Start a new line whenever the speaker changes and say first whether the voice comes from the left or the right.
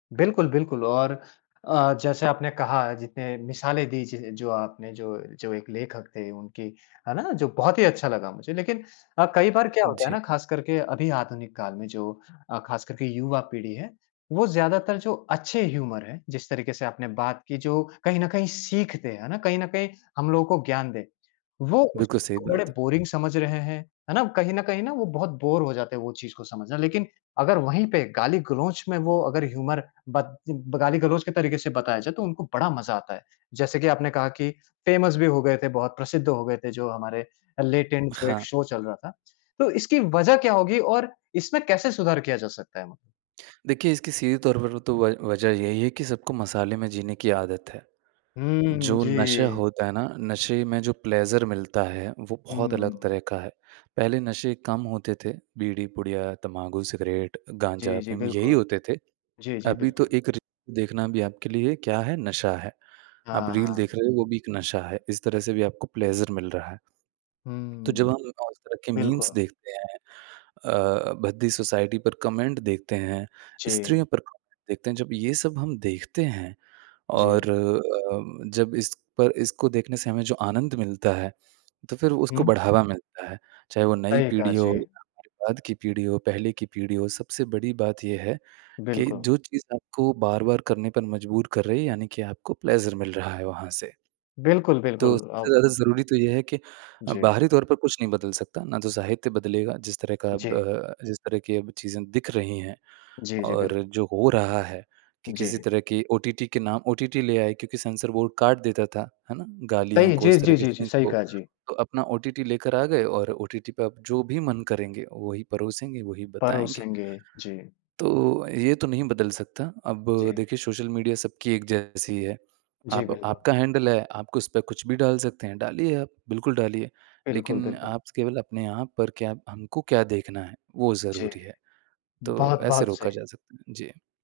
left: बिल्कुल, बिल्कुल और अ, जैसे आपने कहा, जितने मिसालें दी ज जो आपने जो जो एक लेखक थे उनकी, है ना? जो बहुत ही अच्छा लगा मुझे। लेकिन अ, कई बार क्या होता है ना,
right: जी।
left: ख़ास करके अभी आधुनिक काल में जो अ, ख़ास कर के युवा पीढ़ी है, वो ज़्यादातर जो अच्छे ह्यूमर है, जिस तरीक़े से आपने बात की जो कहीं न कहीं सीखते हैं, है ना? कहीं न कहीं हम लोगों को ज्ञान दें, वो उस
right: बिल्कुल
left: चीज़
right: सही
left: को बड़े
right: बात है।
left: बोरिंग समझ रहे हैं, है ना? कहीं न कहीं ना वो बहुत बोर हो जाते हैं वो चीज़ को समझना। लेकिन अगर वही पे गाली-गलौच में वो अगर ह्यूमर ब गाली-गलौच के तरीक़े से बताया जाए, तो उनको बड़ा मज़ा आता है। जैसे कि आपने कहा कि फेमस भी हो गए थे बहुत, प्रसिद्ध हो गए थे जो हमारे लेट एंड जो एक
right: हाँ।
left: शो चल रहा था। तो इसकी वज़ह क्या होगी और इसमें कैसे सुधार किया जा सकता है?
right: देखिए, इसकी सीधे तौर पर तो व वज़ह यही है कि सबको मसाले में जीने की आदत है।
left: हुँ।
right: जो नशा
left: जी।
right: होता है ना, नशे में जो प्लेज़र मिलता है, वो बहुत अलग
left: हुँ।
right: तरह का है। पहले नशे कम होते थे बीड़ी पुड़िया तम्बाकू, सिगरेट,
left: जी,
right: गाँजा
left: जी
right: अफ़ीम यही
left: बिल्कुल।
right: होते थे।
left: जी, जी
right: अभी तो
left: बिल्कुल।
right: एक री देखना भी आपके लिए क्या है, नशा है। आप
left: हाँ,
right: रील
left: हाँ।
right: देख रहे हो, वो भी एक नशा है। इस तरह से भी आपको प्लेज़र मिल रहा है। तो जब
left: हुँ।
right: हम उस तरह के मीम्स
left: बिल्कुल।
right: देखते हैं अ अ, भद्दी सोसाइटी पर कमेंट देखते हैं,
left: जी।
right: स्त्रियों पर कमेंट देखते हैं, जब ये सब हम देखते हैं
left: जी।
right: और अ, जब इस पर इसको देखने से हमें जो आनंद मिलता है, तो फिर उसको
left: हुँ।
right: बढ़ावा मिलता है। चाहे वो नई
left: सही कहा।
right: पीढ़ी हो
left: जी।
right: या फिर बाद की पीढ़ी हो, पहले की पीढ़ी हो, सबसे बड़ी बात ये है कि
left: बिल्कुल।
right: जो चीज़ आपको बार-बार करने पर मजबूर कर रही है यानी कि आपको प्लेज़र मिल रहा है वहाँ से।
left: बिल्कुल, बिल्कुल।
right: तो सबसे
left: अब
right: ज़्यादा ज़रूरी तो ये है कि अ,
left: जी।
right: बाहरी तौर पर कुछ नहीं बदल सकता। ना तो साहित्य बदलेगा जिस तरह का अब
left: जी।
right: अ, जिस तरह की अब चीज़ें दिख रही हैं
left: जी, जी।
right: और
left: बिल्कुल।
right: जो हो रहा है कि किसी
left: जी।
right: तरह की ओटीटी के नाम ओटीटी ले आए क्योंकि सेंसर बोर्ड काट देता था, है ना?
left: सही
right: गालियों
left: है।
right: को,
left: जी,
right: उस तरह
left: जी,
right: के
left: जी, जी।
right: सीन्स
left: सही
right: को
left: कहा। जी।
right: तो अपना ओटीटी लेकर आ गए और ओटीटी पे आप जो भी मन करेंगे वही परोसेंगे, वही बताएँगे।
left: परोसेंगे। जी।
right: तो ये तो नहीं बदल सकता। अब
left: जी।
right: देखिए सोशल मीडिया सबकी एक जैसी है।
left: जी
right: आप
left: बिल्कुल।
right: आपका हैंडल है, आप उसपे कुछ भी डाल सकते हैं। डालिए आप, बिल्कुल डालिए।
left: बिल्कुल,
right: लेकिन
left: बिल्कुल।
right: आप केवल अपने आप पर क्या हमको क्या देखना है, वो
left: जी।
right: ज़रूरी है। तो ऐसे
left: बहुत-बहुत
right: रोका
left: सही।
right: जा सकता है। जी।